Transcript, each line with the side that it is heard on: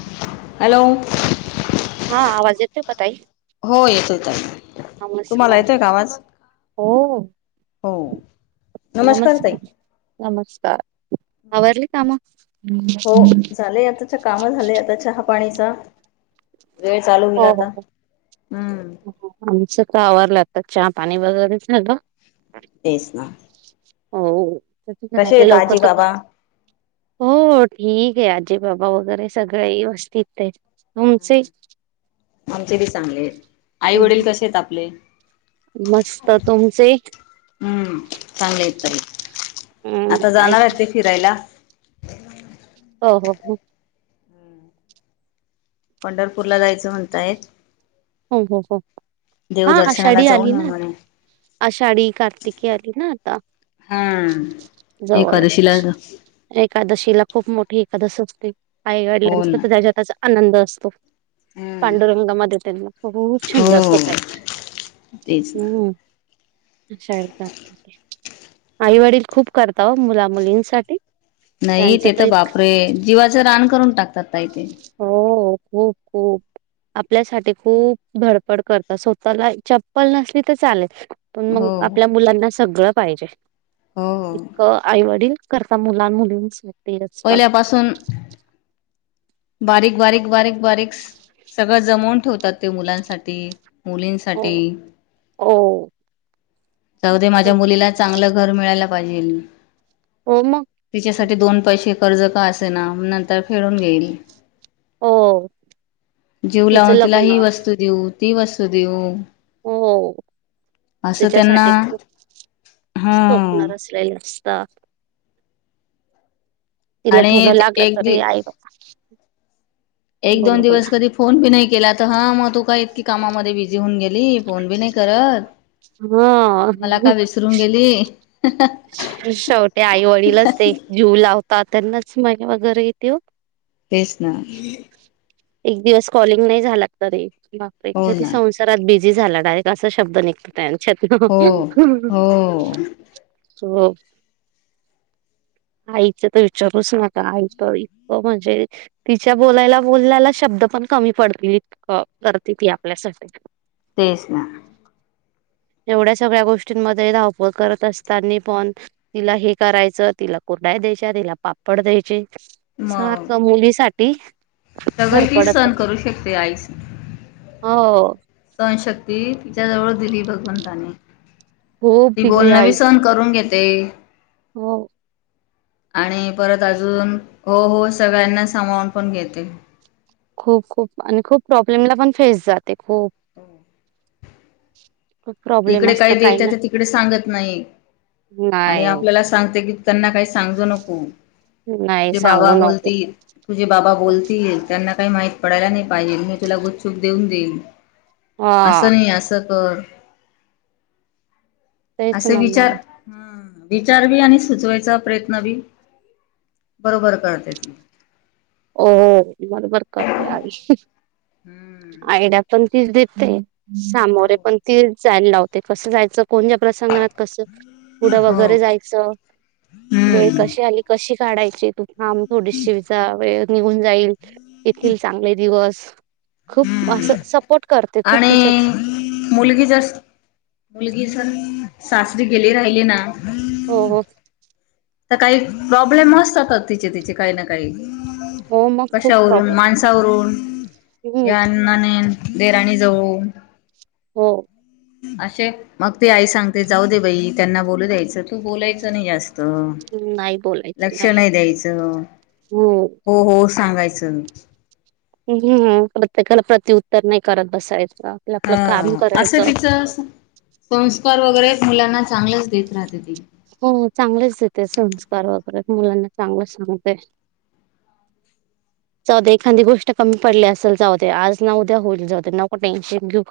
left: ह हॅलो
right: पताई
left: हो येतो येत
right: नमस्कार हो
left: हो
right: नमस्कार नमस्कार आवरवरले कामा
left: हो झालंय आताच्या काम झाले आता चहा पाणीचा वेळ चालू होईल
right: हो
left: आता
right: हो हो.
left: हम्म
right: वर लागतात चहा पाणी वगैरेच नाही ग
left: तेच ना
right: हो
left: कसे
right: आपले
left: आहेत
right: लवकर
left: आजी
right: तर का
left: बाबा
right: हो ठीक आहे आ आजी बाबा वगैरे सगळे व्यवस्थित हे. हम् साईज.
left: आमचे बी चांगले आहेत, आई वडील
right: हम्म,
left: कसे आहेत आपले? [inaudible]
right: मस्त. तुमचे?
left: हम्म चांगले आहेत ताई आता
right: अं
left: जाणार
right: ऐक
left: आहे ते फिरायला
right: हो हो
left: पंढरपूरला जायचं म्हणताय
right: हो हो हो हा आषाढी
left: जाऊन
right: आली
left: येऊ
right: ना,
left: म्हणे
right: आषाढी कार्तिकी आली ना आता,
left: हम्म एकादशीला
right: जवळच. एकादशीला खूप मोठ एखादा सोचते आई
left: हो
right: वडलांचं
left: ना
right: पण त्याच्यात अस आनंद असतो
left: हम्म
right: पांडुरंग मध्ये त्यांना बहुत छंद
left: हो
right: असतो ताई,
left: तेच ना
right: हम्म अशा एकदा आईवडील खूप करता हो मुला मुलींसाठी.
left: नाही
right: त्यांचं
left: ते तर
right: इतकं
left: बापरे, जीवाचं रान करून टाकतात ताई ते
right: हो खूप खूप आपल्यासाठी खूप धडपड करतात स्वतःला चप्पल नसली तर चालेल पण मग
left: हो
right: आपल्या मुलांना सगळं पाहिजे हो, आईवडील करता मुलां मुलीच
left: पहिल्यापासून बारीक बारीक बारीक बारीक सगळं जमवून ठेवतात ते मुलांसाठी
right: हो
left: मुलींसाठी.
right: हो
left: जाउदे, माझ्या
right: खूप.
left: मुलीला चांगलं घर मिळायला पाहिली
right: हो मग
left: तिच्यासाठी दोन पैसे कर्ज का असेना, नंतर फेडून घेईल.
right: हो
left: जीव
right: तिचं
left: लावून तिला
right: लग्न
left: ही वस्तू देऊ ती वस्तू देऊ
right: हो
left: असं त्यांना
right: तिच्यासाठी खूप,
left: हा
right: ठोपणार असलेले का? तिला थोडं
left: आणि
right: लागलं
left: एक
right: तरी
left: दि
right: आई
left: एक
right: बोला
left: दोन
right: बोला
left: दिवस कधी फोन बी नाही केला तर हा मग तू का इतकी कामामध्ये बिझी होऊन गेली फोन बी नाही करत
right: हा
left: मला का विसरून गेली
right: शेवटे आई वडीलच ते जीव लावतात त्यांनाच माया वगैरे येते
left: तेच ना
right: एक दिवस कॉलिंग नाही झाला तरी बापरे
left: हो
right: किती
left: ना
right: संसारात बिझी झाला डायरेक्ट असा शब्द निघताना छत्र
left: हो हो
right: हो आईच तर विचारूच नका आई तर इतकं म्हणजे तिच्या बोलायला बोलल्याला शब्द पण कमी पडतील करती ती आपल्यासाठी
left: तेच ना
right: एवढ्या सगळ्या गोष्टींमध्ये धावपळ करत असत नी पण तिला हे करायचं तिला कुर्ड्या द्यायच्या तिला पापड द्यायचे सारखं मुलीसाठी ते
left: सगळ ती सहण करू शकते आईस
right: हो
left: सहण शक्ती तिच्या जवळ दिली भगवंतांनी
right: खूप
left: ती
right: दिली
left: बोलणी बी
right: आईज
left: सहन करून घेतली ते
right: हो
left: आणि परत अजून हो हो सगळ्यांना सांभाळून पण घेते
right: खूप खूप आणि खूप प्रॉब्लेमला पण फेस जात ते खूप खूप प्रॉब्लेम
left: इकडे
right: असत
left: काही देत
right: ना
left: तर तिकडे सांगत नाही आणि
right: नाही
left: आपल्याला सांगते की त्यांना काही सांगू नको
right: नाही
left: तुझे बाबा
right: सांगू नको
left: बोलतील तुझे बाबा बोलतील त्यांना काही माहिती पडायला नाही पाहिजे मी तुला गुपच्छुप देऊन देईन
right: हा
left: असं नाही असं बर
right: तेच
left: असं
right: ना
left: विचार
right: मग
left: ह विचार बी आणि सुचवायचा प्रयत्न बी बरोबर करते त
right: हो बरोबर करते आई
left: हम्म
right: आयडिया पण तीच देत आहे सामोरे
left: हो
right: पण ते जायला लावते कसं जायचं कोणत्या प्रसंगणात कसं पुढं
left: हो
right: वगैरे जायचं वेळ
left: हम्म
right: कशी आली कशी काढायचे तू हां मग थोडी शिवचा निघून जाईल येथील चांगले दिवस ह खूप असं
left: हम्म
right: सपोर्ट
left: आणि
right: तिच्याच
left: मुलगी ज मुलगी जर सासरी गेले राहिले ना
right: हो हो
left: तर काही प्रॉब्लेम असतातात तिचे तिचे काही ना काही
right: हो मग खूप
left: कशावरून
right: प्रॉब्लेम
left: माणसावरूनून
right: हम्म
left: याने देराणी जव
right: हो
left: असे मग तेी आई सांगते जाऊ दे बाई त्यांना बोलू द्यायचं तू बोलायचं नाही जास्त
right: नाही बोलायचं
left: लक्ष नाही द्यायचं
right: हो
left: हो हो सांगायचं
right: हम् प्रत्येकाला प्रत्यउत्तर नाही करत बसायचं आपलं
left: ह
right: आपलं काम
left: असं
right: करायचं
left: तिच संस्कार वगैरेच मुलांना चांगलंच तेेत राहते ती
right: हो चांगलेच देते संस्कार वगैरे मुलांना चांगलं सांगते जाऊद एखादी गोष्ट कमी पडली असेल जाऊते आज न उद्या होईल जाऊ नक टेन्शन घेऊ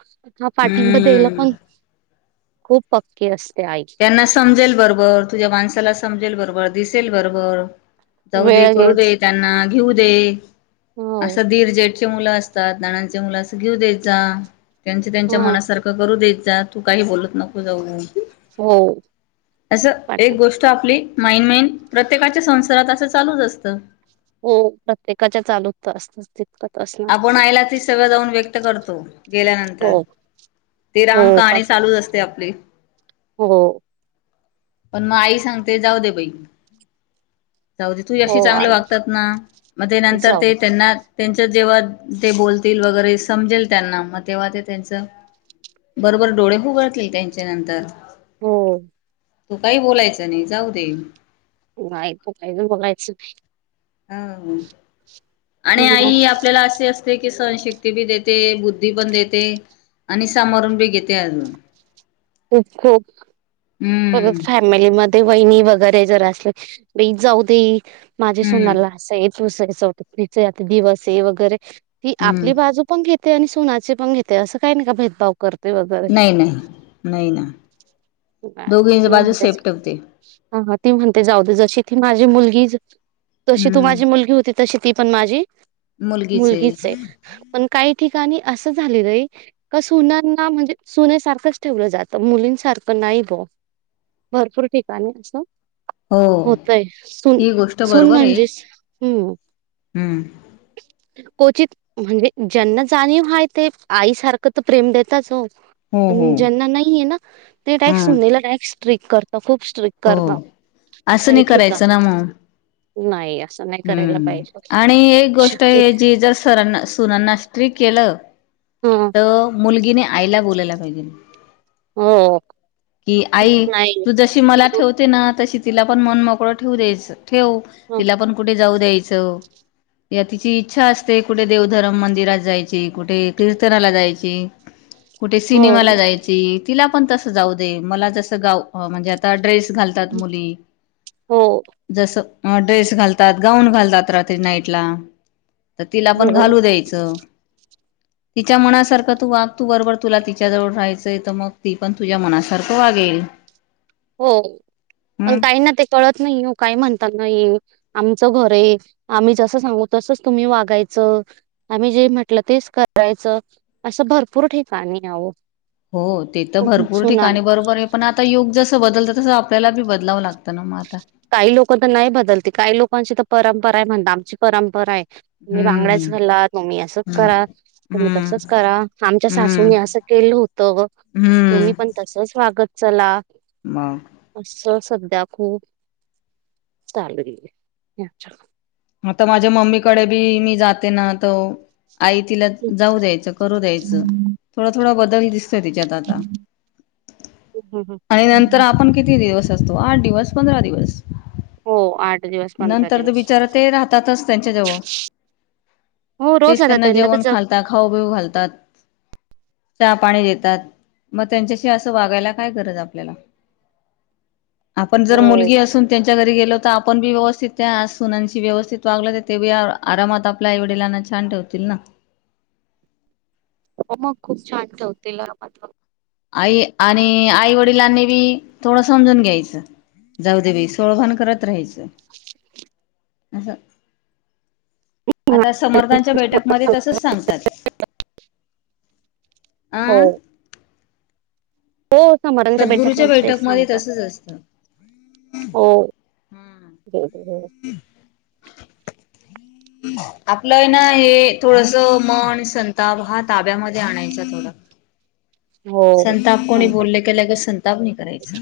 right: आ पाठिंबा द्यायला
left: हम्म
right: पण खूप पक्क असते आई
left: त्यांना समजेल बरोबर ब बर तुझ्या माणसाला समजेल बरोबर दिसेल बरोबर जाऊ दे करू दे
right: वेळेच
left: त्यांना घेऊ दे
right: हो
left: असं दीर जेट मुलं असतात नानांचे मुलं अस घेऊ द्यायचा त्यांच त्यांच्या
right: ह
left: मनासारखं करू द्याच तू काही बोलत नको जाऊ
right: हो
left: असं
right: पाठी
left: एक गोष्ट आपली माईनमेन प्रत्येकाच्या संसारात असं चालूच असतं
right: हो प्रत्येकाच्या चालू असत
left: आपण आयला ती सगळं जाऊन व्यक्त करतो गेल्यानंतर
right: हो
left: ती राम
right: हो का
left: कहाणी चालूच असते आपली.
right: हो
left: पण मग आई सांगते जाऊ दे बाई जाऊ दे
right: हो
left: तूज्याशी चांगलं
right: आई
left: वागतात ना, मग ते नंतर
right: जाऊ
left: ते त्यांना त्यां जेव्हा ते बोलतील वगैरे समजेल त्यांना मग तेव्हा ते त्यांच बरोबर डोळे फुगडतील त्यांच्या नंतर
right: हो
left: तो काही बोलायचा नाही जाऊ दे
right: नाही बो काय बोघायचं नाही
left: ह ह आणि
right: हो,
left: आई आपल्याला असशी असते की सहनशक्ती बी देते, बुद्धी पण देते आणि सामोरून बी घेते अजून
right: खूप खूप
left: हम्म
right: परत फॅमिलीमध्ये ते बहिणी वगैरे जर असले बी जाऊ दे माझे
left: हम्म
right: सुनाला असं आहे ततस [unintelligible] आता दिवस हे वगैरे ती
left: हम्म
right: आपली बाजू पण घेत ते आणि सोनाचे पण घेते असं काही नाही का भेदभव करत
left: नाही नाही नाही ना
right: नाही
left: दोघ
right: ती
left: इंजबाजू
right: म्हणतेच
left: सेफ ठेवते
right: हां, ती म्हणते जाऊ दे जशी ती माझी मुलगी तशी तू
left: हम्म
right: माझी मुलगी होती. तशी ती पण माझी मुलगीच आहे, पण काय? ठिकाणी असं झालेल आहे का सुनांना म्हणजे सुनेसारखंच ठेवलं जात मुलींसारखं नाही हो भरपूर ठिकाणी असं
left: हो
right: होतय सून
left: ही गोष्ट
right: सून
left: बरोबर आहे
right: म्हणजेच हम्
left: हम्म
right: क्वचित म्हणजे ज्यांना जाणीव हाय ते आईसारखं तर प्रेम देताच हो
left: हो हो
right: ज्यांना नाहीय ना ते टॅक्स
left: हम्म
right: सुनेला [inaudible] स्क्रिक्ट करत [inaudible]
left: हो असं नाही करायचं ना मग
right: नाही असं नाही करायला
left: हम्
right: पाहिजे.
left: आणि एक गोष्ट हे जी जर सरांना सुनांना स्ट्रीक केलं
right: हां.
left: तर मुलगीने आईला बोल लायला पाहिजे
right: हो
left: की आई
right: नाही
left: तू जशी मला ठेवते ना तशी तिला पण मन मोकळं ठेव द्यायच ठेवु तिला पण कुठे जाऊ द्याय या तिची इच्छा असते कुठे देवधरम मंदिरात जायची कुठे कीर्तनाला जायची कुठे सिनेमाला
right: हो,
left: जायची तिला पण तस जाऊ दे मला जस म्हणजे आता ड्रेस घालतात मुली
right: हो,
left: जस अ ड्रेस घालतात गाऊन घालतात रात्री नाईट ला तर तिला पण
right: हो,
left: घालू द्यायचं तिच्या मनासारखं तू वाग तू बरोबर तुला तिच्या जवळ राहायचंय तर मग ती पण तुझ्या मनासारखं वागेल.
right: हो अ
left: हम्म
right: काय ना तेे कळत नाही काही म्हणत नाही आमचं घर आहे, आम्ही जसं सांगू तसच तुम्ही वागायचं, आम्ही जे म्हटलं तेच करायचं, असं भरपूर ठिकाणी आहे
left: हो ते तर भरपूर
right: सुना
left: ठिकाणी बरोबर आहे पण, आता योग जस बदलतात तसं आपल्याला बी बदलावं लागत.
right: काही लोक तर नाही बदलते, काही लोकांची तर परंपरा आहे म्हणत, आमची परंपरा आहे. तुम्ही बांगड्याच
left: हम्म
right: घालात, मग्मी असच
left: हम्म
right: करा तुम्ही
left: हम्म
right: तसच करा आमच्या
left: हम्म
right: सासूने असं केलं होतं तुम्ही
left: हम्म
right: पण तसच वागत चला
left: मग
right: असं सध्या खूप चालगरी
left: आता माझ्या मम्मीकडे बी मी जाते ना त आई तिला जाऊ द्यायचं करू द्यायचं
right: हम्म
left: थोडा थोडा बदल दिसतोय तिच्यात आता आणि नंतर
right: हम्म.
left: आपण किती दिवस आठ दिवस पंधरा दिवस
right: हो आ
left: नंतर तर बिचारा ते राहतातच त्यांच्या जवळ
right: हो रोज
left: तेच
right: आता
left: त्यांना
right: तर
left: जेवण
right: जग
left: खालतात खाऊबिऊ घालतात चहा पाणी देतात मग त्यांच्याशी असं वागायला काय गरज आपल्याला आपण जर
right: हो
left: मुलगी असून त्यांच्या घरी गेलो तर आपण बी व्यवस्थित त्या सुनांशी व्यवस्थित वागलं तर ते बी आरामात आपल्या आई वडिलांना छान ठेवतील ना
right: हो मग खूप छान ठेवते ल मात
left: आई आणि आई वडिलांनी बी थोडं समजून घ्यायचं जाऊ दे बी सोळभण करत राहायचं [inaudible] असं आता समर्थांच्या बैठकमध्ये तसच सांगतात
right: हो
left: अं
right: हो समर्थांच्या बैठक
left: सद्गुरूच्या
right: मध्ये
left: बैठकमध्ये
right: सांगत
left: तसच असतं
right: हो
left: आपलं ना हे थोडस मन संताप हा ताब्यामध्ये आणायचा थोडा
right: हो
left: संताप कोणी
right: सांगतात
left: बोलले केल्या क संताप नाही करायचा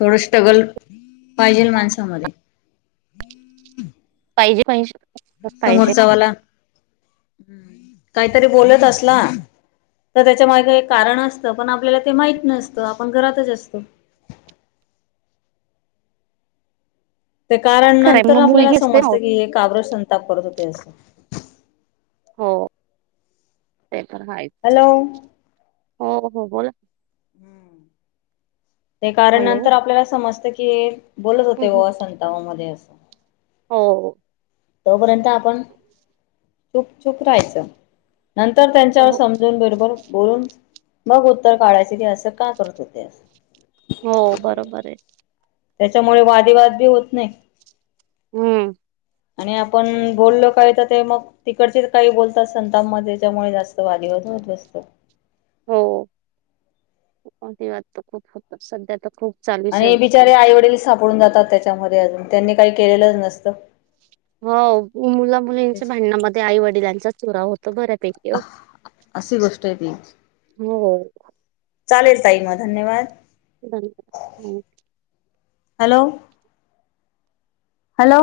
left: थोडं स्ट्रगल पाहिजेल माणसामध्ये
right: पाहिजे पाहि
left: समोरचावाला काहीतरी बोलत असला तर त्याच्या मागे का एक कारण असतं पण आपल्याला ते माहित नसतं आपण घरातच असतो ते कारण
right: खरं आहे.
left: नंतर
right: मग
left: आपल्याला
right: मुलगी असते ना
left: समजतं की हे काग्र संताप करत होतो तेच
right: हो ते पण हायच
left: हॅलो
right: हो हो बोला
left: ते कारण
right: हॅलो
left: नंतर आपल्याला समजत केळ बोलत होते
right: हम्म,
left: व
right: हम्म.
left: असंतावामध्ये
right: हो
left: तोपर्यंत चूप चुप राहायच नंतर त्यांच्यावर
right: हो
left: समजून बरोबर बोलून मग उत्तर काढायचं की असं का करत होते
right: हो बरोबर आहे
left: त्याच्यामुळे वादिवाद बी होत नाही
right: हम्म
left: आणि आपण बोललो काही तर ते मग तिकडचेच काही बोलतात संताप म त्याच्यामुळे जास्त वादिवाद होत ब असतो
right: हो वा तर खूप होत सध्या तर खूप चालू आहे
left: आणि बिचारे आई
right: सगळीकडेच.
left: वडील सापडून जातात त्याच्यामध्ये अजून त्यांनी काही केलेलंच नसतं
right: हो मुला मुलींच्या भांडणामध्ये आई वडिलांचाच त हो
left: अ अशी गोष्ट आहे ती
right: हो
left: चालेल ताई म धन्यवाद
right: थँकू
left: हॅलो हॅलो